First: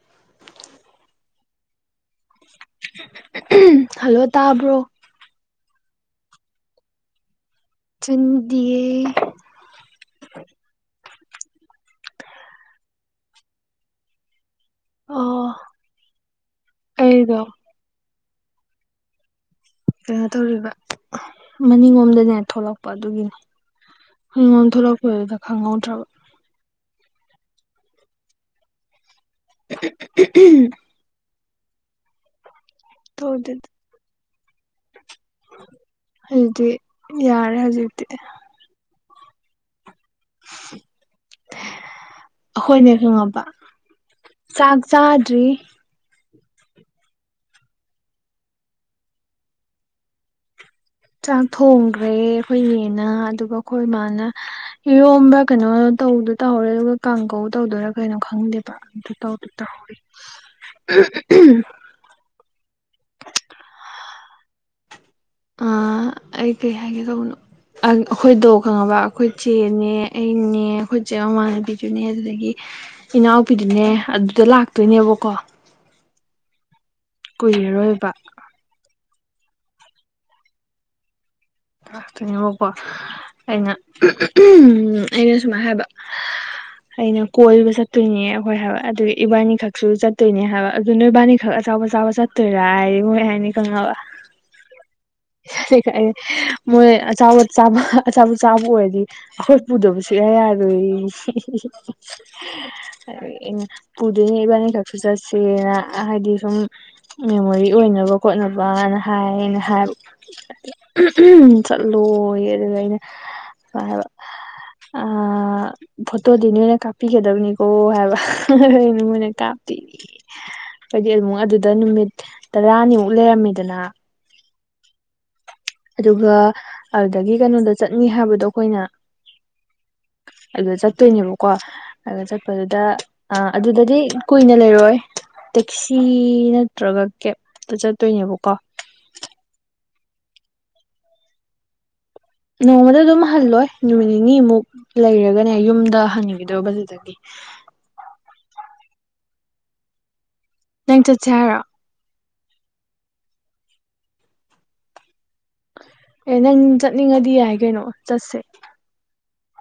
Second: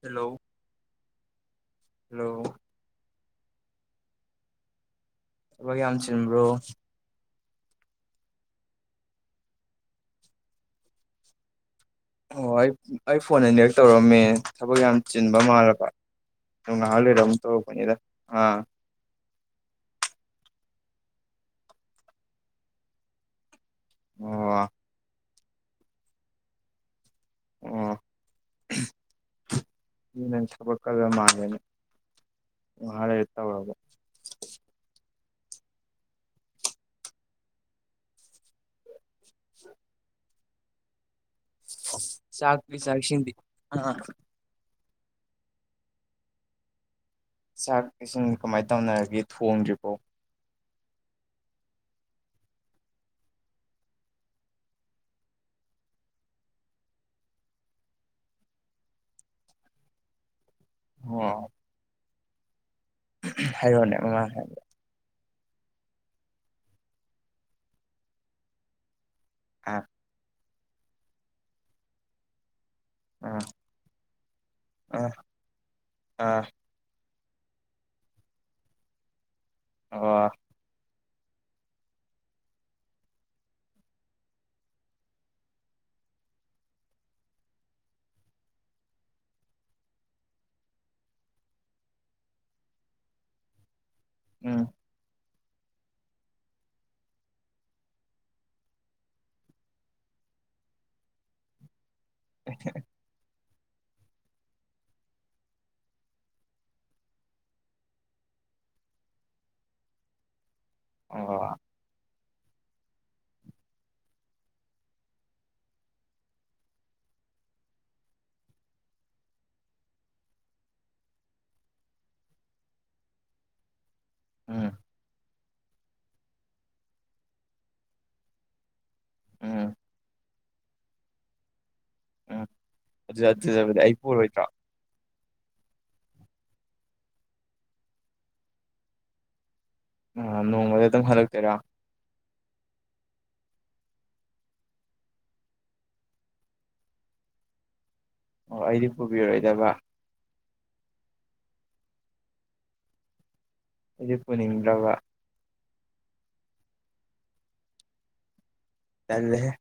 hello hello hello ꯇꯥꯕ꯭ꯔꯣ ꯊꯕꯛ ꯌꯥꯝ ꯆꯤꯟꯕ꯭ꯔꯣ ꯆꯥꯅꯤꯡꯗꯤꯌꯦ ꯑꯣ ꯑꯩ ꯑꯩ ꯐꯣꯟ ꯑꯅꯤꯔꯛ ꯇꯧꯔꯛꯑꯝꯃꯦ ꯊꯕꯛ ꯌꯥꯝ ꯆꯤꯟꯕ ꯑꯣ ꯃꯥꯜꯂꯕ ꯑꯗꯨ ꯉꯥꯏꯍꯥꯛ ꯂꯩꯔ ꯑꯃꯨꯛ ꯑꯩꯗꯣ ꯇꯧꯔꯛꯄꯅꯤꯗ ꯑꯥ ꯀꯩꯅꯣ ꯇꯧꯔꯤꯕ ꯃꯅꯤꯡꯂꯣꯝꯗꯅꯦ ꯊꯣꯛꯂꯛꯄ ꯑꯗꯨꯒꯤꯅꯤ ꯎꯝ ꯑꯣ ꯑꯣꯟꯊꯣꯛꯂꯛꯄꯗꯨꯗ ꯈꯪꯍꯧꯗ꯭ꯔꯕ ꯑꯣ ꯑꯗꯨꯗꯤ ꯅꯪ ꯊꯕꯛꯀꯜꯂ ꯃꯥꯜꯂꯦꯅꯦ ꯉꯥꯏꯍꯥꯛ ꯂꯩꯔ ꯇꯧꯗꯦꯗ ꯇꯧꯔꯒꯦ ꯑꯗꯨꯗꯤ ꯌꯥꯔꯦ ꯍꯧꯖꯤꯛꯇꯤ ꯍ [unintelligible] ꯎ [unintelligible] ꯆꯥꯛꯇꯤ ꯆꯥꯛ ꯏꯁꯤꯡꯗꯤ ꯈꯪꯉꯕ ꯑ ꯆꯥꯛ ꯆꯥꯗ꯭ꯔꯤ ꯆꯥꯛ ꯏꯁꯤꯡ ꯀꯃꯥꯏꯅ ꯇꯧꯅꯔꯒꯦ ꯊꯣꯡꯗ꯭ꯔꯤꯕꯣ ꯆꯥꯛ ꯊꯣꯡꯈ꯭ꯔꯦ ꯑꯩꯈꯣꯏ ꯅꯦꯅ ꯑꯗꯨꯒ ꯑꯩꯈꯣꯏ ꯃꯥꯅ ꯏꯔꯣꯝꯕ ꯀꯩꯅꯣ ꯇꯧꯗꯣꯏ ꯇꯧꯍꯧꯔꯦ ꯑꯗꯨꯒ ꯀꯥꯡꯍꯧ ꯇꯧꯗꯣꯏꯔꯥ ꯀꯩꯅꯣ ꯈꯪꯗꯦꯕ ꯑꯗꯨ ꯇꯧꯗꯣꯏ ꯇꯧꯍꯧꯔꯤ ꯍꯥꯏꯔꯣꯅꯦ ꯃꯃꯥꯡ ꯍꯥꯏꯕꯗꯣ ꯑ ꯑꯩ ꯀꯩ ꯍꯥꯏꯒꯦ ꯇꯧꯕꯅꯣ ꯑꯩꯈꯣꯏꯗꯣ ꯈꯪꯉꯕꯥ ꯑꯩꯈꯣꯏ ꯑꯥ ꯆꯦꯅꯦ ꯑꯩꯅꯦ ꯑꯩꯈꯣꯏꯆꯦ ꯃꯃꯥꯟꯅꯕꯤꯗꯨꯅꯦ ꯑꯗꯨꯗꯒꯤ ꯑꯥ ꯏꯅꯥꯎꯄꯤꯗꯨꯅꯦ ꯑꯗꯨꯗ ꯑꯥ ꯂꯥꯛꯇꯣꯏꯅꯦꯕꯀꯣ ꯑꯥ ꯀꯨꯏꯔꯔꯣꯏꯕꯥ ꯑꯣ ꯂꯥꯛꯇꯣꯏꯅꯦꯕꯥꯀꯣ ꯑꯩꯅ ꯑꯩꯅ ꯁꯨꯃꯥꯏꯅ ꯍꯥꯏꯕ ꯑꯩꯅ ꯀꯣꯏꯕ ꯆꯠꯇꯣꯏꯅꯦ ꯍꯣꯏ ꯍꯥꯏꯕ ꯑꯗꯨ ꯏꯕꯥꯅꯤ ꯈꯛꯁꯨ ꯆꯠꯇꯣꯏꯅꯦ ꯍꯥꯏꯕ ꯑꯗꯨ ꯅꯣꯏꯕꯥꯅꯤ ꯈꯛ ꯑꯆꯥꯄꯣꯠ ꯆꯥꯕ ꯆꯠꯇꯣꯏꯔꯥꯌꯦ ꯃꯣꯏ ꯍꯥꯏꯅꯤ ꯈꯪꯉꯕꯥ ꯎꯝ ꯑꯗꯨꯒ ꯑꯩꯅ ꯃꯣꯏ ꯑꯆꯥꯄꯣꯠ ꯆꯥꯕ ꯑꯆꯥꯄꯣꯠ ꯆꯥꯕ ꯑꯣꯏꯔꯗꯤ ꯑꯩꯈꯣꯏ ꯄꯨꯗꯕ ꯁꯨꯡꯌꯥ ꯌꯥꯔꯣꯏꯌꯦ ꯑꯗꯨꯗꯒꯤ ꯑꯩꯅ ꯄꯨꯗꯣꯏꯅꯦ ꯏꯕꯥꯅꯤꯈꯛꯁꯨ ꯆꯠꯁꯦꯅ ꯍꯥꯏꯗꯤ ꯁꯨꯝ ꯃꯦꯃꯣꯔꯤ ꯑꯣꯏꯅꯕ ꯈꯣꯠꯅꯕꯅ ꯍꯥꯏꯌꯦꯅ ꯍꯥꯏꯕ ꯑꯣ ꯆꯠꯂꯣꯌꯦ ꯑꯗꯨꯒ ꯑꯩꯅ ꯁꯨꯃꯥꯏꯅ ꯍꯥꯏꯕ ꯑ ꯐꯣꯇꯣꯗꯤ ꯅꯣꯏꯅ ꯀꯥꯞꯄꯤꯒꯗꯕꯅꯤꯀꯣ ꯍꯥꯏꯕ ꯃꯣꯏꯅ ꯀꯥꯞꯇꯣꯏꯅꯤ ꯍꯥꯏꯗꯤ ꯑꯃꯨꯛ ꯑꯗꯨꯗ ꯅꯨꯃꯤꯠ ꯇꯔꯥꯅꯤꯃꯨꯛ ꯂꯩꯔꯝꯃꯤꯗꯅꯥ ꯎꯝ ꯑꯗꯨꯒ ꯑꯗꯨꯗꯒꯤ ꯀꯩꯅꯣꯗ ꯆꯠꯅꯤ ꯍꯥꯏꯕꯗꯣ ꯑꯩꯈꯣꯏꯅ ꯎꯝ ꯑꯗꯨꯗ ꯆꯠꯇꯣꯏꯅꯦꯕꯥꯀꯣ ꯑꯗꯨ ꯎꯝ ꯆꯠꯄꯗꯨꯗ ꯑꯗꯨ ꯑ ꯑꯗꯨꯗꯕꯨꯗꯤ ꯑꯩ ꯑꯗꯨꯗꯗꯤ ꯄꯨꯔꯣꯏꯗ꯭ꯔꯣ ꯀꯨꯏꯅ ꯂꯩꯔꯣꯏ ꯇꯦꯛꯁꯤ ꯅꯠꯇ꯭ꯔꯒ ꯀꯦꯞꯇ ꯆꯠꯇꯣꯏꯅꯦꯕꯥꯀꯣ ꯑ ꯅꯣꯡꯃꯗ ꯑꯗꯨꯝ ꯍꯜꯂꯛꯇꯣꯏꯔꯥ ꯅꯣꯡꯃꯗ ꯑꯗꯨꯝ ꯍꯜꯂꯣꯏ ꯅꯨꯃꯤꯠ ꯅꯤꯅꯤꯃꯨꯛ ꯂꯩꯔꯒꯅꯦ ꯌꯨꯝꯗ ꯍꯟꯒꯤꯗꯣꯏꯕ ꯑꯗꯨꯗꯒꯤ ꯑꯣ ꯑꯩꯗꯤ ꯄꯨꯕꯤꯔꯣꯏꯗꯕ ꯅꯪ ꯆꯠꯁꯦ ꯍꯥꯏꯔꯣ ꯑꯩꯗꯤ ꯄꯨꯅꯤꯡꯗ꯭ꯔꯕ ꯑꯦ ꯅꯪ ꯆꯠꯅꯤꯡꯉꯗꯤ ꯌꯥꯏ ꯀꯩꯅꯣ ꯆꯠꯁꯦ ꯇꯟꯂꯦꯍꯦ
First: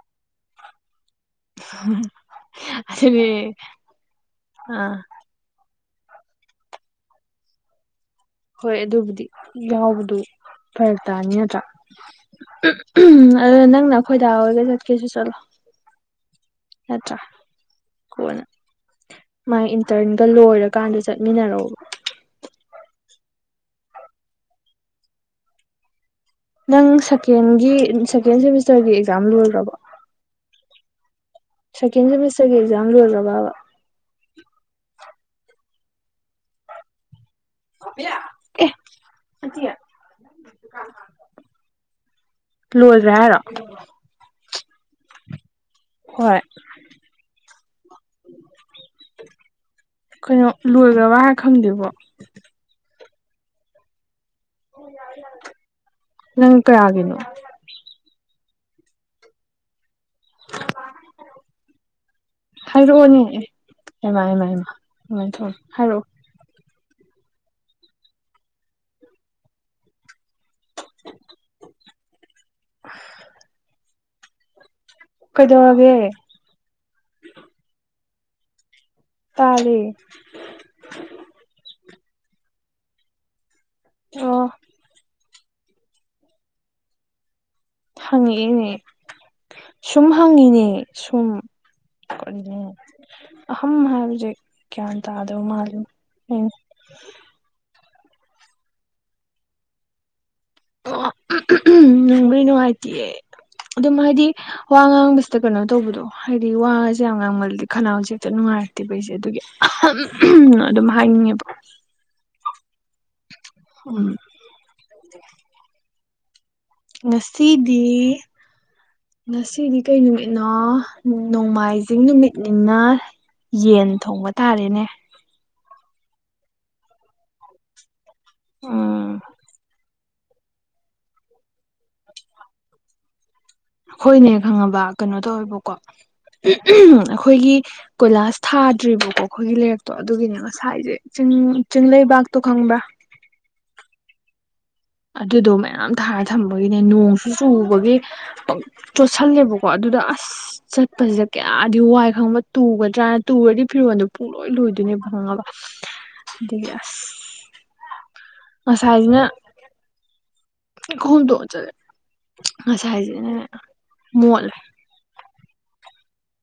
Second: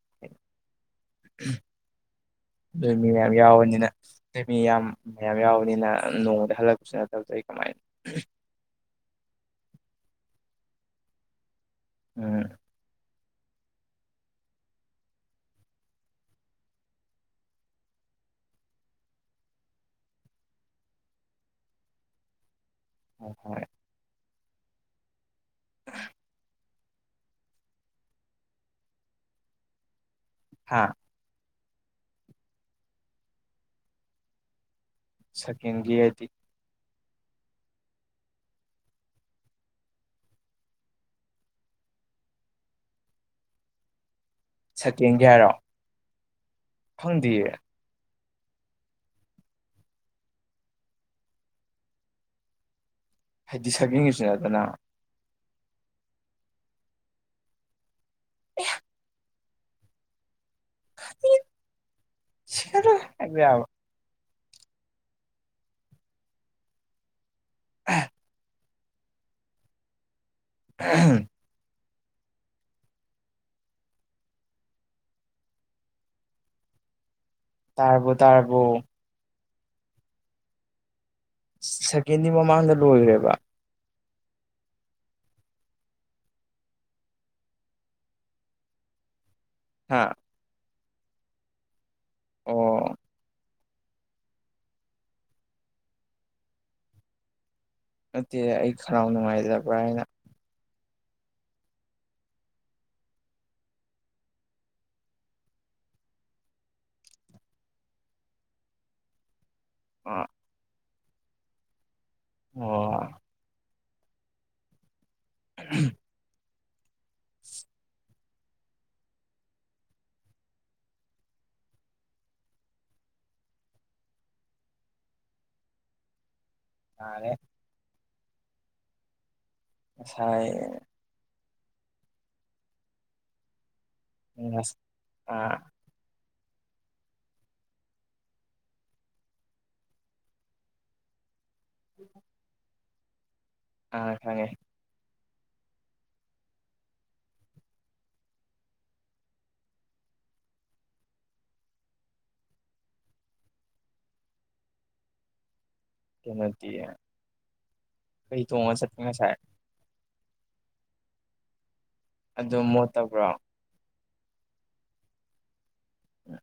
ꯅꯣꯏꯃꯤ ꯃꯌꯥꯝ ꯑꯗꯨꯗꯤ ꯌꯥꯎꯕꯅꯤꯅ ꯅꯣꯏꯃꯤ ꯌꯥꯝ ꯑꯥ ꯃꯌꯥꯝ ꯌꯥꯎꯕꯅꯤꯅ ꯅꯣꯡꯃꯗ ꯍꯜꯂꯛꯄꯁꯨ ꯅꯠꯇꯕꯗꯨ ꯑꯩ ꯀꯃꯥꯏꯅ ꯍꯣꯏ ꯑꯗꯨꯕꯨꯗꯤ ꯌꯥꯎꯕꯗꯨ ꯐꯔꯛ ꯇꯥꯅꯤ ꯅꯠꯇ꯭ꯔꯥ ꯎꯝ ꯑꯗꯨ ꯅꯪꯅ ꯈꯣꯏꯗꯥꯎꯔꯒ ꯆꯠꯀꯦꯁꯨ ꯆꯠꯂꯣ ꯅꯠꯇ꯭ꯔꯥ ꯀꯣꯟꯅ ꯃꯥꯥꯏ ꯏꯟꯇꯔꯟꯒ ꯂꯣꯏꯔꯀꯥꯟꯗ ꯆꯠꯃꯤꯟꯅꯔꯕ ꯎ ꯍꯣꯏ [unintelligible] ꯅꯪ ꯁꯦꯀꯦꯟꯒꯤ ꯁꯦꯀꯦꯟ ꯁꯦꯃꯤꯁꯇꯔꯒꯤ ꯑꯦꯛꯖꯥꯝ ꯂꯣꯏꯕꯣ ꯍꯥꯥ ꯁꯦꯀꯦꯟ ꯁꯦꯃꯤꯁꯇꯔꯒꯤ ꯑꯦꯛꯖꯥꯝ ꯂꯣꯏꯔꯣ ꯕꯥ ꯁꯀꯦꯟꯒꯤ ꯍꯥꯏꯗꯤ ꯑꯦ ꯑꯗꯨꯠꯇ ꯂꯣꯏꯗ꯭ꯔꯦ ꯍꯥꯏꯔꯣ ꯁꯀꯦꯟꯒꯤ ꯍꯥꯏꯔꯣꯑꯣ ꯍꯣꯏ ꯀꯩꯅꯣ ꯂꯣꯏꯈ꯭ꯔꯕ ꯍꯥꯏꯔ ꯈꯪꯗꯦꯕꯣ ꯍꯥꯏꯗꯤ ꯁꯕꯡꯒꯤꯁꯨ ꯅꯠꯇꯅ ꯅꯪ ꯀꯩꯒꯦꯅꯤ ꯑꯌꯥ ꯁꯤꯔꯔꯣꯏ ꯍꯥꯏꯔꯛꯑꯣꯅꯦ ꯍꯥꯏꯕ ꯌꯥꯕ ꯑꯦꯃꯑꯃꯃ ꯑꯗꯨꯃꯥꯏꯅ ꯊꯧ ꯍꯥꯏꯔꯛꯑꯣ [unintelligible] [unintelligible] [unintelligible] ꯀꯩꯗꯧꯔꯥꯒꯦ ꯇꯔꯕꯣ ꯇꯔꯕꯣ ꯇꯥꯔꯦ ꯁꯦꯀꯦꯟꯗꯤ ꯃꯃꯥꯡꯗ ꯂꯣꯏꯈ꯭ꯔꯦꯕ ꯑꯣ ꯍꯪꯉꯛꯏꯅꯦ ꯁꯨꯝ ꯍꯥ ꯍꯪꯉꯤꯅꯦ ꯁꯨꯝ ꯑꯣ [unintelligible] ꯑꯍ ꯍꯥꯏꯕꯁꯦ ꯒꯌ꯭ꯥꯟ ꯇꯥꯗꯕ ꯃꯥꯜꯂꯦ ꯅꯠꯇꯦ ꯑꯩ ꯍꯔꯥꯎ ꯅꯨꯡꯉꯥꯏꯖꯕ꯭ꯔꯥ ꯍꯥꯏꯅ ꯑꯣ ꯀꯔꯤ ꯅꯨꯡꯉꯥꯏꯇꯦ ꯑꯗꯨꯝ ꯍꯥꯏꯗꯤ ꯋꯥ ꯉꯥꯡꯕꯁꯤꯗ ꯀꯩꯅꯣ ꯇꯧꯕꯗꯣ ꯍꯥꯏꯗꯤ ꯋꯥꯒꯁꯦ ꯌꯥꯝ ꯉꯥꯡꯃꯜꯗꯤ ꯈꯅꯥꯎꯁ ꯍꯦꯛꯇ ꯅꯨꯡꯉꯥꯏꯔꯛꯇꯦꯕ ꯑꯩꯁꯦ ꯑꯗꯨꯒꯤ ꯑꯥ ꯑꯗꯨꯝ ꯍꯥꯏꯅꯤꯡꯉꯦꯕ ꯑꯣ [unintelligible] ꯎꯝ ꯉꯁꯤꯗꯤ ꯉꯁꯤꯗꯤ ꯀꯩ ꯅꯨꯃꯤꯠꯅꯣ ꯅꯣꯡꯃꯥꯏꯖꯤꯡ ꯅꯨꯃꯤꯠꯅꯤꯅ ꯌꯦꯟ ꯊꯣꯡꯕ ꯇꯥꯔꯦꯅꯦ ꯑꯦ ꯑꯥ ꯉꯁꯥꯏ ꯑꯩꯈꯣꯏꯅꯦ ꯈꯪꯉꯕ ꯀꯩꯅꯣ ꯑꯥ ꯇꯧꯋꯦꯕꯀꯣ ꯑꯩꯈꯣꯏꯒꯤ ꯀꯣꯏꯂꯥꯁ ꯊꯥꯗ꯭ꯔꯤꯕꯀꯣ ꯑꯩꯈꯣꯏꯒꯤ ꯂꯩꯔꯛꯇꯣ ꯑꯗꯨꯒꯤꯅꯦ ꯉꯁꯥꯏꯁꯦ ꯆꯤꯡ ꯆꯤꯡꯡꯂꯩꯕꯥꯛꯇꯣ ꯈꯪꯕ꯭ꯔꯥ ꯑꯥ ꯍꯦ ꯑꯗꯨꯗꯣ ꯃꯌꯥꯝ ꯊꯥꯏꯔ ꯊꯝꯕꯒꯤꯅꯦ ꯅꯣꯡꯁꯨ ꯆꯨꯕꯒꯤ ꯄ ꯆꯣꯠꯁꯜꯂꯦꯕꯀꯣ ꯑꯗꯨꯗ ꯑꯁ ꯆ ꯆꯠꯄꯁꯤꯗ ꯀꯌꯥꯗꯤ ꯋꯥꯏ ꯈꯪꯕ꯭ꯔꯥ ꯇꯨꯒꯗ꯭ꯔꯥꯅ ꯇꯨꯔꯗꯤ ꯐꯤꯔꯣꯟꯜꯗꯣ ꯄꯨꯨꯡꯂꯣꯏ ꯂꯣꯏꯗꯣꯏꯅꯦꯕ ꯈꯪꯉꯕ ꯑꯗꯒꯤ ꯀꯦꯝꯅꯠꯇꯤꯌꯦ ꯑꯁ ꯀꯩ ꯇꯣꯡꯉ ꯆꯠꯀꯦ ꯉꯁꯥꯏ ꯑꯩ ꯈꯨꯉꯨꯞ ꯇꯣꯡꯉ ꯆꯠꯂꯦ ꯑꯗꯨ ꯃꯣꯠꯇꯕ꯭ꯔꯣ ꯉꯁꯥꯏꯖꯤꯅꯅꯦ ꯃꯣꯠꯂꯦ ꯎꯝ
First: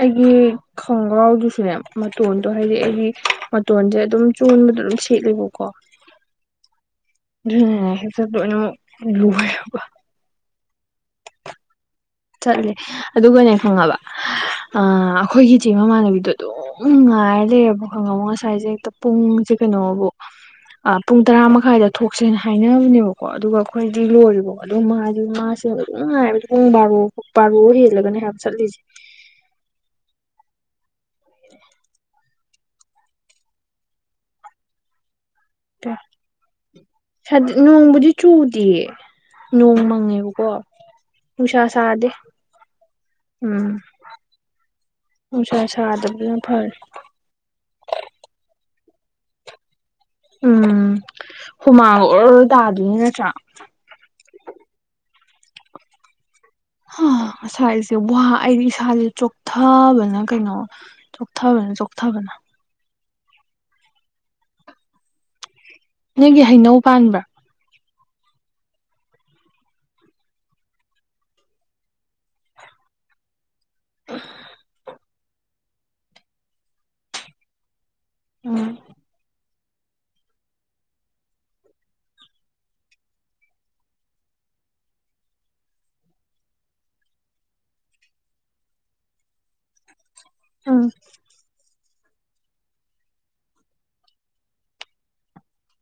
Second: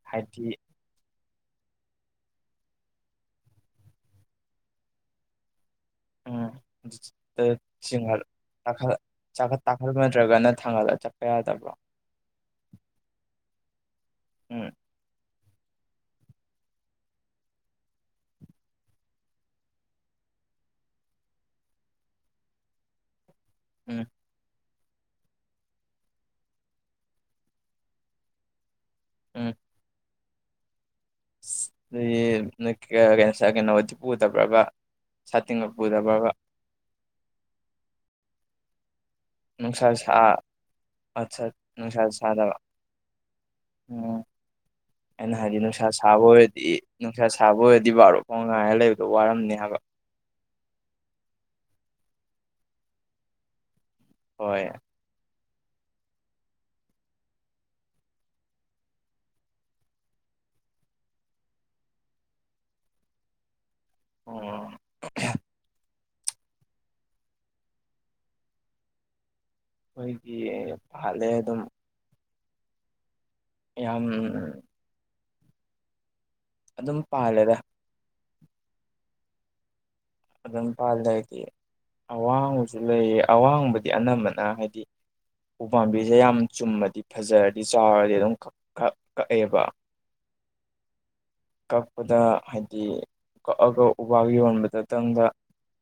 ꯑꯩꯒꯤ ꯍꯥꯏꯗꯤ ꯈꯣꯡꯒ꯭ꯔꯥꯎꯗꯨꯁꯨꯅꯦ ꯃꯇꯣꯟꯗꯣ ꯍꯥꯏꯗꯤ ꯑꯩꯒꯤ ꯃꯇꯣꯟꯁꯦ ꯑꯗꯨꯝ ꯆꯣꯟꯕꯗꯨ ꯑꯗꯨꯝ ꯁꯦꯠꯂꯦꯕꯀꯣ ꯎꯝ ꯑꯗꯨ ꯑꯗꯨꯅꯅꯦ ꯍꯦꯛꯇ ꯂꯣꯏꯅꯃꯛ ꯂꯣꯏꯔꯕ [unintelligible] ꯅꯠꯇ꯭ꯔꯒꯅ ꯊꯥꯡꯒꯠꯂꯒ ꯆꯠꯄ ꯌꯥꯗꯕ꯭ꯔꯣ ꯆꯠꯂꯦ ꯑꯗꯨꯒꯅꯦ ꯈꯪꯉꯕ ꯎꯝ ꯑ ꯑꯩꯈꯣꯏꯒꯤ ꯏꯆꯦ ꯃꯃꯥꯟꯅꯕꯤꯗꯣ ꯑꯗꯨꯝ ꯑꯗꯨꯝ ꯉꯥꯏꯔ ꯂꯩꯔꯦꯕ ꯈꯪꯉꯕ ꯉꯁꯥꯏꯁꯦ ꯍꯦꯛꯇ ꯄꯨꯡꯁꯦ ꯀꯩꯅꯣꯕꯨ ꯑꯥ ꯄꯨꯡ ꯇꯔꯥ ꯃꯈꯥꯏꯗ ꯊꯣꯛꯁꯦꯅ ꯍꯥꯏꯅꯕꯅꯦꯕꯀꯣ ꯑꯗꯨꯒ ꯑꯩꯈꯣꯏꯗꯤ ꯎꯝ ꯂꯣꯏꯔꯦꯕꯣ ꯑꯗꯨꯒ ꯃꯥꯁꯤ ꯃꯥꯁꯦ ꯑꯗꯨꯝ ꯉꯥꯏꯕꯗꯤ ꯄꯨꯡ ꯕꯥꯔꯣ ꯄꯥꯔꯣ ꯍꯦꯜꯂꯒꯅꯦ ꯍꯥꯏꯕ ꯆꯠꯂꯤꯁꯦ ꯎꯝ ꯑꯗꯨꯗꯤ ꯅꯣꯏ ꯀꯀꯩ ꯉꯁꯥꯏ ꯀꯩꯅꯣꯗꯤ ꯄꯨꯗꯕ꯭ꯔꯥꯕ ꯁꯥꯇꯤꯟꯒ ꯄꯨꯗꯕ꯭ꯔꯥꯕ ꯁꯥꯇꯤꯟ ꯅꯣꯡꯕꯨꯗꯤ ꯆꯨꯗꯤꯌꯦ ꯅꯣꯡ ꯅꯨꯡꯁꯥ ꯁꯥ ꯃꯪꯉꯦꯕꯀꯣ ꯑꯠꯆꯥ ꯅꯨꯡꯁꯥ ꯁꯥꯗꯦ ꯁꯥꯗꯕ ꯎꯝ ꯑꯩꯅ ꯍꯥꯏꯗꯤ ꯅꯨꯡꯁꯥ ꯁꯥꯥꯕ ꯁꯥꯗꯕꯗꯨꯅ ꯑꯣꯏꯔꯗꯤ ꯐꯔꯦ ꯅꯪ__ ꯅꯨꯡꯁꯥ ꯁꯥꯕ ꯑꯣꯏꯔꯗꯤ ꯕꯥꯔꯣ ꯐꯧ ꯉꯥꯏꯔ ꯂꯩꯕꯗꯣ ꯋꯥꯔꯝꯅꯤ ꯍꯥꯏꯕ ꯎꯝ ꯍꯨꯃꯥꯡꯒ ꯑꯣꯔꯣ ꯇꯥꯗꯣꯏꯅꯤ ꯅꯠꯇ꯭ꯔꯥ ꯍꯣꯏ ꯍꯥ ꯉꯁꯥꯏꯁꯦ ꯋꯥ ꯑꯩꯗꯤ ꯏꯁꯥꯁꯦ ꯆꯣꯛꯊꯕꯅ ꯀꯩꯅꯣ ꯆꯣꯛꯊꯕꯅ ꯆꯣꯛꯊꯕꯅ ꯑꯣ ꯅꯪꯒꯤ ꯍꯩꯅꯧ ꯄꯥꯟꯕ꯭ꯔꯥ ꯑꯩꯈꯣꯏꯒꯤ ꯄꯥꯍꯠꯂꯦ ꯑꯗꯨꯝ ꯌꯥꯝ ꯑꯗꯨꯝ ꯄꯥꯜꯂꯦꯗ ꯑꯣ ꯑꯗꯨꯝ ꯄꯥꯜꯂꯦ ꯍꯥꯏꯗꯤ ꯑꯋꯥꯡꯕꯁꯨ ꯂꯩꯌꯦ ꯑꯋꯥꯡꯕꯗꯤ ꯑꯅꯝꯕꯅ ꯍꯥꯏꯗꯤ ꯎꯄꯥꯝꯕꯤꯁꯦ ꯌꯥꯝ ꯆꯨꯝꯃꯗꯤ ꯐꯖꯔꯗꯤ ꯆꯥꯎꯔꯗꯤ ꯑꯗꯨꯝ ꯀꯛ ꯀꯛ ꯀꯛꯑꯦꯕ ꯎꯝ ꯀꯛꯄꯗ ꯍꯥꯏꯗꯤ ꯀꯛꯑꯒ ꯎꯕꯥꯛ ꯌꯣꯟꯕꯗꯇꯪꯗ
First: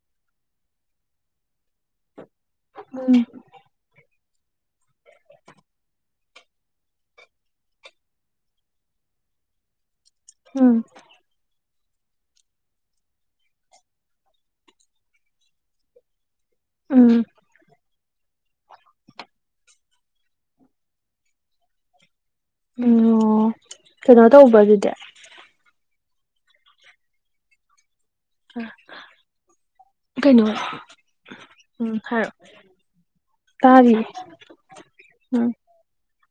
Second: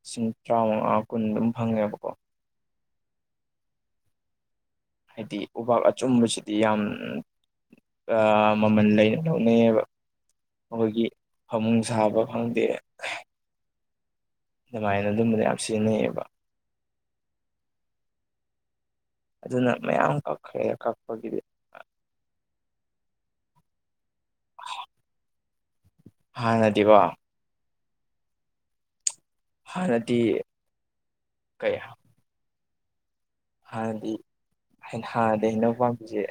ꯂꯤꯁꯤꯡ ꯇꯔꯥꯃꯉꯥ ꯀꯨꯟ ꯑꯗꯨꯝ ꯐꯪꯉꯦꯕꯀꯣ ꯎꯝ ꯍꯥꯏꯗꯤ ꯎꯕꯥꯛ ꯑꯆꯨꯝꯕꯁꯤꯗꯤ ꯌꯥꯝ ꯎꯝ ꯑ ꯃꯃꯜ ꯂꯩꯅ ꯂꯧꯅꯩꯌꯦꯕ ꯎꯝ ꯑꯩꯈꯣꯏꯒꯤ ꯐꯃꯨꯡ ꯁꯥꯕ ꯐꯪꯗꯦ ꯑꯗꯨꯃꯥꯏꯅ ꯑꯗꯨꯝꯕꯗ ꯌꯥꯝ ꯁꯤꯖꯤꯟꯅꯩꯌꯦꯕ ꯎꯝ ꯑꯗꯨꯅ ꯃꯌꯥꯝ ꯀꯛꯈ꯭ꯔꯦ ꯀꯛꯄꯒꯤꯗꯤ ꯎꯝꯉꯣ ꯀꯩꯅꯣ ꯇꯧꯕ꯭ꯔꯣ ꯑꯗꯨꯗꯤ ꯍꯥꯟꯅꯗꯤꯀꯣ ꯑ ꯍꯥꯟꯅꯗꯤ ꯍ ꯀꯩꯅꯣ ꯀꯩ ꯎꯝ ꯍꯥꯏꯔꯛꯑꯣ ꯇꯥꯔꯤꯌꯦ ꯍꯥꯟꯅꯗꯤ ꯍꯩ ꯎꯝ ꯍꯥꯟꯅꯗꯤ ꯍꯩꯅꯧ ꯄꯥꯝꯕꯤꯖꯦ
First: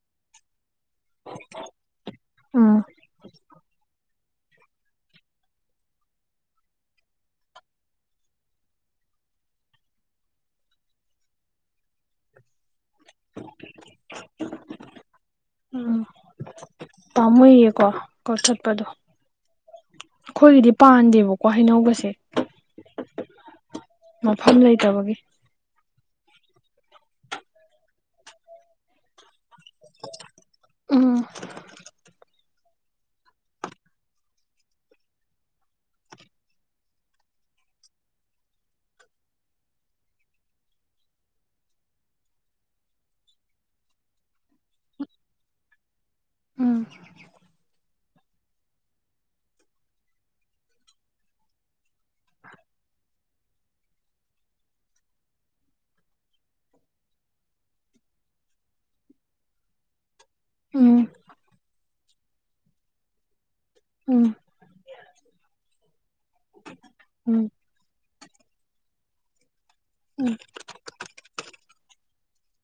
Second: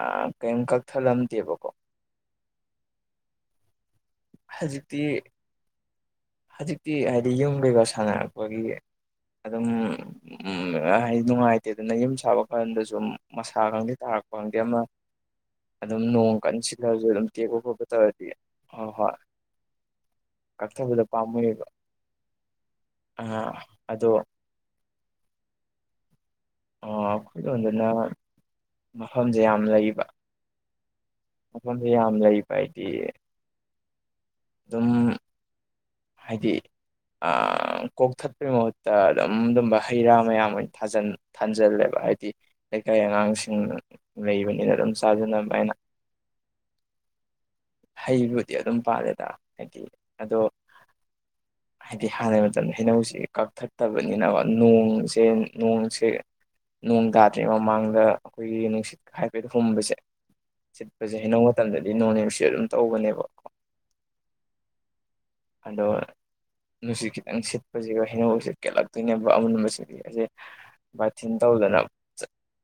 ꯑ ꯀꯦꯝ ꯀꯛꯊꯠꯂꯝꯗꯦꯕꯀꯣ ꯑꯥ ꯍꯧꯖꯤꯛꯇꯤ ꯍꯖꯤꯛꯇꯤ ꯍꯥꯏꯗꯤ ꯌꯨꯝ ꯀꯩꯀꯥ ꯁꯥꯟꯅꯔꯛꯄꯒꯤ ꯑꯗꯨꯝ ꯎꯝ ꯍꯥꯏꯗꯤ ꯅꯨꯡꯉꯥꯏꯇꯦꯗꯅ ꯌꯨꯝ ꯁꯥꯕ ꯀꯥꯟꯗꯁꯨ ꯗꯨꯝ ꯃꯁꯥ ꯈꯪꯗꯦ ꯇꯥꯔꯛꯄ ꯈꯪꯗꯦ ꯑꯃ ꯑꯗꯨꯝ ꯎꯝ ꯅꯣꯡ ꯀꯟꯅ ꯁꯤꯜꯂꯔꯁꯨ ꯑꯗꯨꯝ ꯇꯦꯛꯄ ꯈꯣꯠꯄ ꯄꯥꯝꯃꯨꯏꯌꯦꯀꯣ ꯇꯧꯔꯗꯤ ꯀꯛꯊꯠꯄꯗꯣ ꯍꯣꯏ ꯍꯣꯏ ꯑꯩꯈꯣꯏꯒꯤꯗꯤ ꯀꯛꯊꯕꯗ ꯄꯥꯟꯗꯦꯕꯀꯣ ꯄꯥꯝꯃꯨꯏꯕ ꯍꯩꯅꯧꯒꯁꯦ ꯑꯗꯣ ꯐꯝ ꯂꯩꯇꯕꯒꯤ ꯑꯩꯈꯣꯏ ꯂꯣꯟꯗꯅ ꯃꯐꯝꯁꯦ ꯌꯥꯝ ꯂꯩꯕ ꯑ ꯃꯐꯝꯗ ꯌꯥꯝ ꯂꯩꯕ ꯍꯥꯏꯗꯤ ꯑꯗꯨꯝ ꯍꯥꯏꯗꯤ ꯀꯣꯛ ꯊꯠꯄꯩ ꯃꯍꯨꯠꯇ ꯑꯗꯨꯝ ꯑꯗꯨꯝꯕ ꯍꯩ ꯔꯥ ꯃꯌꯥꯝ ꯑꯣꯏꯅ ꯊꯥꯖꯤꯟ ꯊꯝꯖꯜꯂꯦꯕ ꯍꯥꯏꯗꯤ ꯂꯩꯀꯥꯏ ꯑꯉꯥꯡꯁꯤꯡ ꯂꯩꯕꯅꯤꯅ ꯑꯗꯨꯝ ꯆꯥꯖꯅꯕ ꯍꯥꯏꯅ ꯎꯝ ꯍꯩꯕꯨꯗꯤ ꯑꯗꯨꯝ ꯄꯥꯜꯂꯦꯗ ꯍꯥꯏꯗꯤ ꯑꯗꯣ ꯍꯥꯏꯗꯤ ꯍꯥꯟꯅ ꯃꯇꯝꯗ ꯍꯩꯅꯧꯁꯤ ꯀꯛꯊꯠꯇꯕꯅꯤꯅꯀ ꯅꯣꯡꯁꯦ ꯅꯣꯡꯁꯦ ꯅꯣꯡ ꯇꯥꯗ꯭ꯔꯤ ꯃꯃꯥꯡꯗ ꯑꯩꯈꯣꯏꯒꯤ ꯅꯨꯡꯁꯤꯠꯀ ꯍꯥꯏꯕꯗ ꯍꯨꯝꯕꯁꯦ ꯎꯝ ꯁꯤꯠꯄꯁꯦ ꯍꯩꯅꯧ ꯃꯇꯝꯗꯗꯤ ꯅꯣꯅꯦꯁꯤ ꯑꯗꯨꯝ ꯇꯧꯕꯅꯦꯕ ꯎꯝ ꯑꯗꯣ ꯅꯨꯡꯁꯤꯠ ꯎꯝ ꯈꯤꯇꯪ ꯁꯤꯠꯄꯁꯤꯒ ꯍꯩꯅꯧꯁꯤꯠ ꯀꯦꯜꯂꯛꯇꯣꯏꯅꯦꯕ ꯑꯃꯟꯕꯁꯤꯗꯤ ꯎꯝ ꯑꯩꯖꯦ ꯕꯥꯇꯤꯟ ꯇꯧꯗꯅ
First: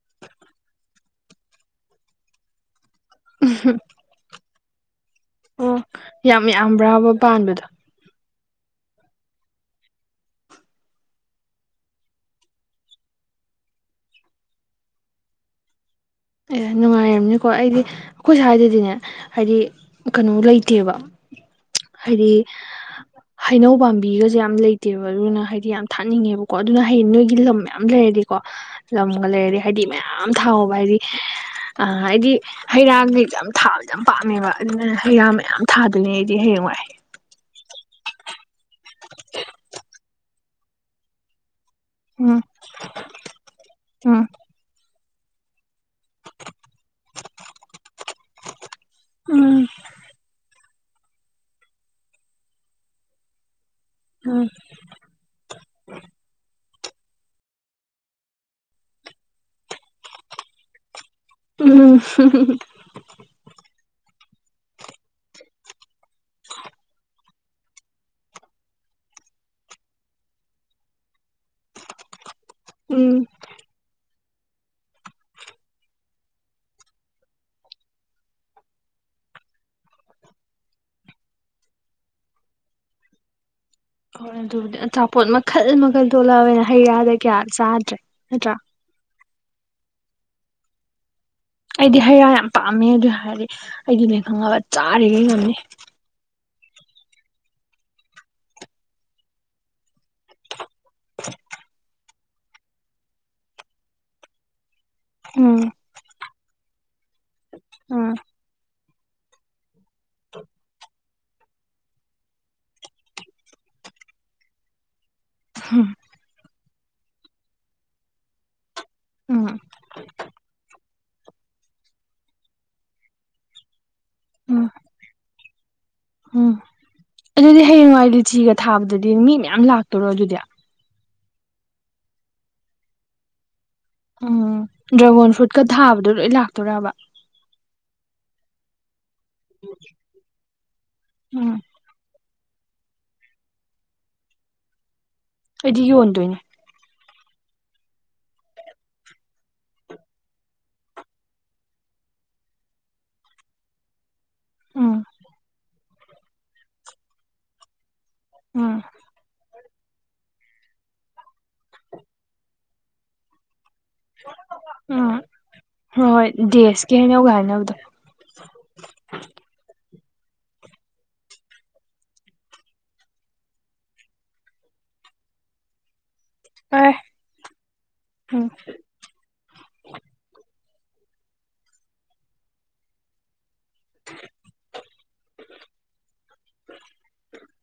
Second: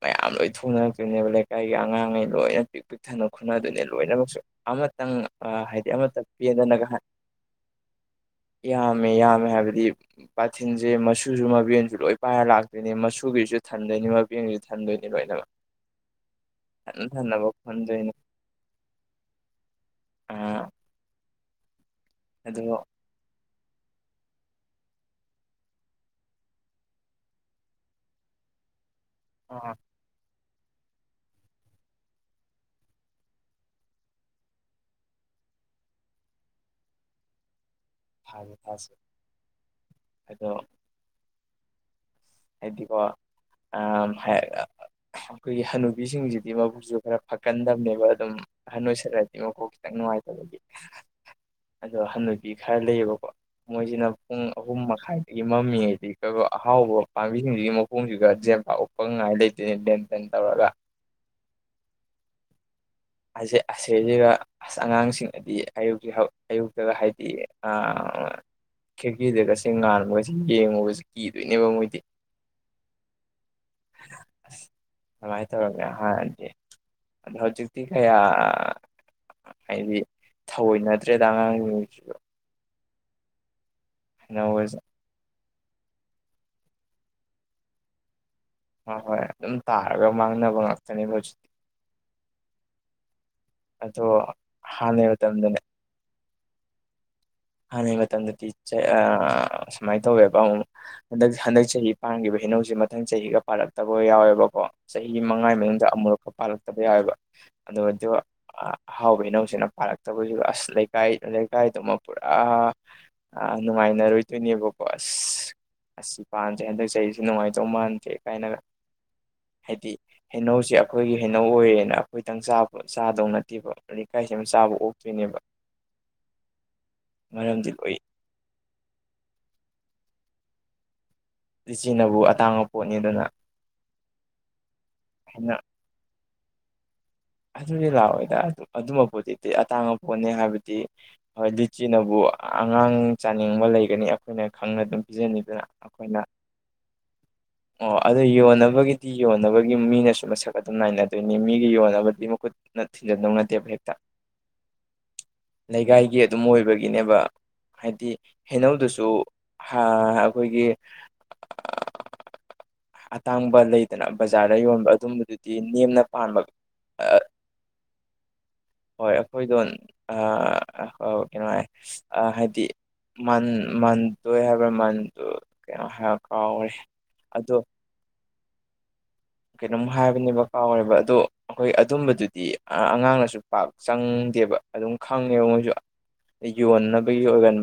ꯃꯌꯥꯝ ꯂꯣꯏ ꯊꯣꯛꯅꯔꯛꯇꯣꯏꯅꯦꯕ ꯂꯩꯀꯥꯏꯒꯤ ꯑꯉꯥꯡꯈꯩ ꯂꯣꯏꯅ ꯄꯤ ꯄꯤꯛꯊꯟꯅ ꯈꯨꯟꯅꯗꯨꯏꯅꯦ ꯂꯣꯏꯅꯃꯛꯁꯨ ꯑꯃꯇꯪ ꯑꯣ ꯍꯥꯏꯗꯤ ꯑꯃꯇ ꯌꯥꯝ ꯄꯦꯟꯗꯅꯒ ꯌꯥꯝꯕ꯭ꯔꯕ ꯄꯥꯟꯕꯗꯣ ꯌꯥꯝꯃꯦ ꯌꯥꯝꯃꯦ ꯍꯥꯏꯕꯗꯤ ꯄꯥꯊꯤꯟꯁꯦ ꯃꯆꯨꯁꯨ ꯃꯕꯦꯟꯁꯨ ꯂꯣꯏ ꯄꯥꯏꯔ ꯂꯥꯛꯇꯣꯏꯅꯤ ꯃꯆꯨꯒꯤꯁꯨ ꯊꯟꯗꯣꯏꯅꯤ ꯃꯕꯦꯟꯒꯤꯁꯨ ꯊꯟꯗꯣꯏꯅꯤ ꯂꯣꯏꯅꯃꯛ [inaudible] ꯑꯦ ꯊꯟ ꯅꯨꯡꯉꯥꯏꯔꯕꯅꯤꯀꯣ ꯊꯟꯅꯕ ꯑꯩꯗꯤ ꯈꯣꯟꯗꯣꯏꯅꯤ ꯑꯩꯈꯣꯏ ꯁ꯭ꯋꯥꯏꯗꯗꯤꯅꯦ ꯍꯥꯏꯗꯤ ꯀꯩꯅꯣ ꯑꯥ ꯂꯩꯇꯦꯕ ꯍꯥꯏꯗꯤ ꯑꯗꯣ ꯍꯩꯅꯧ ꯄꯥꯝꯕꯤꯒꯁꯨ ꯌꯥꯝ ꯂꯩꯇꯦꯕ ꯑꯗꯨꯅ ꯍꯥꯏꯗꯤ ꯌꯥꯝ ꯊꯥꯅꯤꯡꯉꯦꯕꯀꯣ ꯑꯗꯨꯅ ꯍ ꯅꯣꯏꯒꯤ ꯂꯝ ꯌꯥꯝꯌꯥꯝ ꯂꯩꯔꯗꯤꯀꯣ ꯂꯝꯒ ꯂꯩꯔꯗꯤ ꯑꯥ ꯍꯥꯏꯗꯤ ꯃꯌꯥꯝ ꯊꯥꯎꯍꯧꯕ ꯍꯥꯏꯗꯤ ꯑ ꯍꯥꯏꯗꯤ ꯍꯩꯔꯥꯗꯤ ꯌꯥꯝ ꯊꯥꯕ ꯌꯥꯝ ꯄꯥꯝꯃꯦꯕ ꯑꯗꯨꯅ ꯍꯩ ꯔꯥ ꯃꯌꯥꯝ ꯊꯥꯗꯨꯅꯦ ꯑꯩꯗꯤ ꯍꯌꯦꯡꯋꯥꯏ ꯊꯥꯅꯤ ꯊꯥꯁꯦ ꯑꯗꯣ ꯎꯝ ꯍꯥꯏꯗꯤꯀꯣ ꯑ ꯎꯝ ꯑꯩꯈꯣꯏꯒꯤ ꯍꯅꯨ ꯄꯥꯝꯕꯤꯁꯤꯡꯁꯤꯗꯤ ꯃꯕꯨꯛꯁꯨ ꯈꯔ ꯐꯛꯀꯟꯗꯕꯅꯦꯕ ꯑꯗꯨꯝ ꯑꯍꯟ ꯑꯣꯏꯁꯜꯂꯗꯤ ꯎꯝ ꯃꯄꯣꯛ ꯈꯤꯇꯪ ꯅꯨꯡꯉꯥꯏꯇꯕꯒꯤ ꯑꯗꯣ ꯍꯟꯟꯅꯨꯕꯤ ꯈꯔ ꯂꯩꯌꯦꯕꯀꯣ ꯃꯣꯏꯖꯤꯅ ꯄꯨꯡ ꯎꯝ ꯑꯍꯨꯝ ꯃꯈꯥꯏ ꯑꯩꯒꯤ ꯃꯝꯃꯤ ꯍꯥꯏꯗꯤ ꯀ ꯑꯍꯥꯎꯕ ꯄꯥꯝꯕꯤꯁꯤꯡꯁꯤꯒꯤ ꯃꯈꯣꯡꯁꯤꯒ ꯖꯦꯝꯕꯥ ꯎꯞꯄ ꯉꯥꯏ ꯂꯩꯇꯣꯏꯅꯤ ꯂꯦꯟꯇꯟ ꯇꯧꯔꯒ ꯎꯝ ꯁ ꯑꯁꯦꯁꯤꯒ ꯑꯁ ꯑꯉꯥꯡꯁꯤꯡꯗꯤ ꯑꯌꯨꯛꯁ ꯑꯌꯨꯛꯇꯒ ꯍꯥꯏꯗꯤ ꯈꯦꯀꯔꯤꯗꯒꯁꯦꯡ ꯉꯥꯟꯕꯒꯁ ꯌꯦꯡꯉꯨꯒꯕꯁꯤ ꯀꯤꯗꯣꯏꯅꯦꯕ ꯃꯣꯏꯗꯤ ꯎꯝ ꯃꯥꯏ ꯇꯔꯒꯦ ꯍꯥꯗꯤ ꯗ ꯍꯧꯖꯤꯛꯇꯤ ꯀꯌꯥ ꯍꯥꯏꯗꯤ ꯊꯑꯣꯏ ꯅꯠꯇ꯭ꯔꯦꯗ ꯑꯉꯥꯡꯁꯤꯡꯉꯩꯁꯤꯗ ꯍꯣꯏ ꯑꯗꯨꯕꯨꯗꯤ ꯍꯩꯅꯧꯒꯁꯦ ꯑꯆꯥꯄꯣꯠ ꯃꯈꯜ ꯃꯈꯜ ꯊꯣꯛꯂꯛꯑꯑꯣꯦꯅ ꯍꯩ ꯔꯥꯗ ꯀꯌꯥ ꯆꯥꯗ꯭ꯔꯦ ꯅꯠꯇ꯭ꯔꯥ ꯍꯣꯏ ꯍꯣꯏ ꯑꯗꯨꯝ ꯇꯥꯔꯒ ꯃꯥꯡꯅꯕ ꯉꯥꯛꯇꯅꯦꯕ ꯍꯧꯖꯤꯛꯇꯤ ꯑꯩꯗꯤ ꯍꯩ ꯔꯥ ꯌꯥꯝ ꯄꯥꯝꯃꯦ ꯑꯗꯨ ꯍꯥꯏꯔꯗꯤ ꯑꯗꯣ ꯑꯩꯗꯤ ꯂꯈꯪꯉꯕ ꯍꯥꯟꯅꯩ ꯆꯥꯔꯤꯈꯩ ꯃꯇꯝꯗꯅꯦ ꯉꯝꯃꯤ ꯍꯥꯟꯅꯒꯤ ꯃꯇꯝꯗꯗꯤ ꯁꯨꯃꯥꯏꯅ ꯇꯧꯋꯦꯕ ꯑꯃꯨꯛ ꯍꯟꯗꯛ ꯍꯟꯗꯛ ꯆꯍꯤ ꯄꯥꯟꯈꯤꯕ ꯍꯤꯩꯅꯧꯁꯦ ꯃꯊꯪ ꯆꯍꯤꯒ ꯄꯥꯜꯂꯛꯇꯕ ꯌꯥꯎꯋꯦꯕꯀꯣ ꯆꯍꯤ ꯃꯉꯥꯒꯤ ꯎꯝ ꯃꯅꯨꯡꯗ ꯑꯃꯨꯨꯔꯛꯀ ꯄꯥꯜꯂꯛꯄ ꯕ ꯌꯥꯎꯋꯦꯕ ꯑꯗꯨ ꯎꯝ ꯑꯍꯥꯎꯕ ꯏꯅꯧꯁꯤꯅ ꯄꯥꯜꯂꯛꯇꯕꯁꯨ ꯑꯁ ꯂꯩ ꯂꯩꯀꯥꯏ ꯂꯩꯀꯥꯏꯗꯨꯃ ꯄꯨꯔꯥ ꯅꯨꯡꯉꯥꯏꯅꯔꯣꯏꯗꯣꯏꯅꯦꯕꯀꯣ ꯑꯁ ꯎꯝ ꯑꯁꯤ ꯄꯥꯟꯗꯦ ꯍꯟꯗꯛ ꯆꯍꯤꯁꯨ ꯅꯨꯡꯉꯥꯏꯇꯧ ꯃꯥꯟꯗꯦ ꯀꯥꯏꯅꯒ ꯎꯝ ꯍꯥꯏꯗꯤ ꯍꯩꯅꯧꯁꯦ ꯑꯩꯈꯣꯏꯒꯤ ꯍꯩꯅꯧ ꯑꯣꯏꯔꯦꯅ ꯑꯩꯈꯣꯏꯗꯪ ꯆꯥꯕ ꯆꯥꯗꯧ ꯅꯠꯇꯦꯕ ꯂꯩꯀꯥꯏꯁ ꯑꯃ ꯎꯝ ꯆꯥꯕ ꯑꯣꯛꯇꯣꯏꯅꯦꯕ ꯎꯝ ꯑꯗꯨꯗꯤ ꯃꯔꯝꯗꯤ ꯂꯣꯏ ꯍꯌꯦꯡꯋꯥꯏ ꯂꯤꯆꯤꯒ ꯊꯥꯕꯗꯗꯤ ꯃꯤ ꯃꯌꯥꯝ ꯂꯥꯛꯇꯣꯔꯣ ꯑꯗꯨꯗꯤ ꯏꯆꯤꯅꯕꯨ ꯑꯇꯥꯡꯕ ꯄꯣꯠꯅꯤ ꯑꯗꯨꯅ ꯎꯝ ꯗ꯭ꯔꯥꯒꯣꯟ ꯐ꯭ꯔꯨꯠꯀ ꯊꯥꯕꯗꯣ ꯂꯣꯏ ꯂꯥꯛꯇꯣꯏꯕ ꯑꯗꯨꯗꯤ ꯂꯥꯛꯑꯣꯏꯗ ꯑꯗꯨꯝꯕꯄꯣꯠꯇ ꯑꯇꯥꯡꯕꯄꯣꯠꯅꯤ ꯍꯥꯏꯕꯗꯤ ꯎꯝ ꯍꯣꯏ ꯁꯤꯅꯕꯨ ꯑꯉꯥꯡ ꯆꯥꯅꯤꯡꯕ ꯂꯩꯒꯅꯤ ꯑꯩꯈꯣꯏꯅ ꯈꯪꯅ ꯑꯗꯨꯝ ꯄꯤꯖꯅꯤꯡꯉ ꯑꯩꯗꯤ ꯑꯩꯈꯣꯏꯅ ꯌꯣꯟꯗꯣꯏꯅꯦ ꯑꯣ ꯑꯗꯨ ꯌꯣꯟꯅꯕꯒꯤꯗꯤ ꯌꯣꯟꯅꯕꯒꯤ ꯃꯤꯅꯁꯨ ꯃꯁꯛ ꯑꯗꯨꯝ ꯅꯥꯏꯅꯗꯣꯏꯅꯤ ꯃꯤꯒꯤ ꯌꯣꯟꯅꯕ ꯑꯗꯨ ꯃꯈꯨꯠꯅ ꯊꯤꯟꯖꯟꯗꯧ ꯅꯠꯇꯦꯕ ꯍꯦꯛꯇ ꯎꯝ ꯂꯩꯀꯥꯏꯒꯤ ꯑꯗꯨꯝ ꯑꯣꯏꯕꯒꯤꯅꯦꯕ ꯍꯥꯏꯗꯤ ꯎꯝ ꯍꯩꯅꯧꯗꯨꯁꯨ ꯍꯥ ꯑꯩꯈꯣꯏꯒꯤ ꯑꯇꯥꯡꯕ ꯂꯩꯗꯅ ꯕꯖꯥꯔꯗ ꯌꯣꯟꯕ ꯎꯝ ꯑꯗꯨꯝꯕꯗꯨꯗꯤ ꯅꯦꯝꯅ ꯍꯣꯏ ꯍꯣꯏ ꯄꯥꯟꯕ ꯗꯦꯁꯀꯤ [unintelligible] ꯍꯣꯏ ꯑꯩꯈꯣꯏꯗꯣ ꯑ ꯑ ꯀꯩꯅꯣ ꯍꯥꯏ ꯍꯥꯏꯗꯤ ꯃꯥꯟ ꯃꯥꯟ ꯇꯣꯏ ꯍꯥꯏꯕ꯭ꯔ ꯃꯟꯗꯨ ꯀꯩꯅꯣ ꯍꯥꯏꯔ ꯀꯥꯎꯔꯦ ꯑꯦ ꯑꯗꯣ ꯎꯝ ꯀꯩꯅꯣꯝ ꯍꯥꯏꯕꯅꯦꯕ ꯀꯥꯎꯔꯦꯕ ꯑꯗꯣ ꯑꯩꯈꯣꯏ ꯑꯗꯨꯝꯕꯗꯨꯗꯤ ꯑꯉꯥꯡꯅꯁꯨ ꯄꯥꯛ ꯆꯪꯗꯦꯕ ꯑꯗꯨꯝ ꯈꯪꯉꯦꯕ ꯃꯣꯏꯁꯨ ꯑ ꯌꯣꯟꯅꯕꯒꯤ ꯑꯣꯏꯒꯟꯕꯅꯤ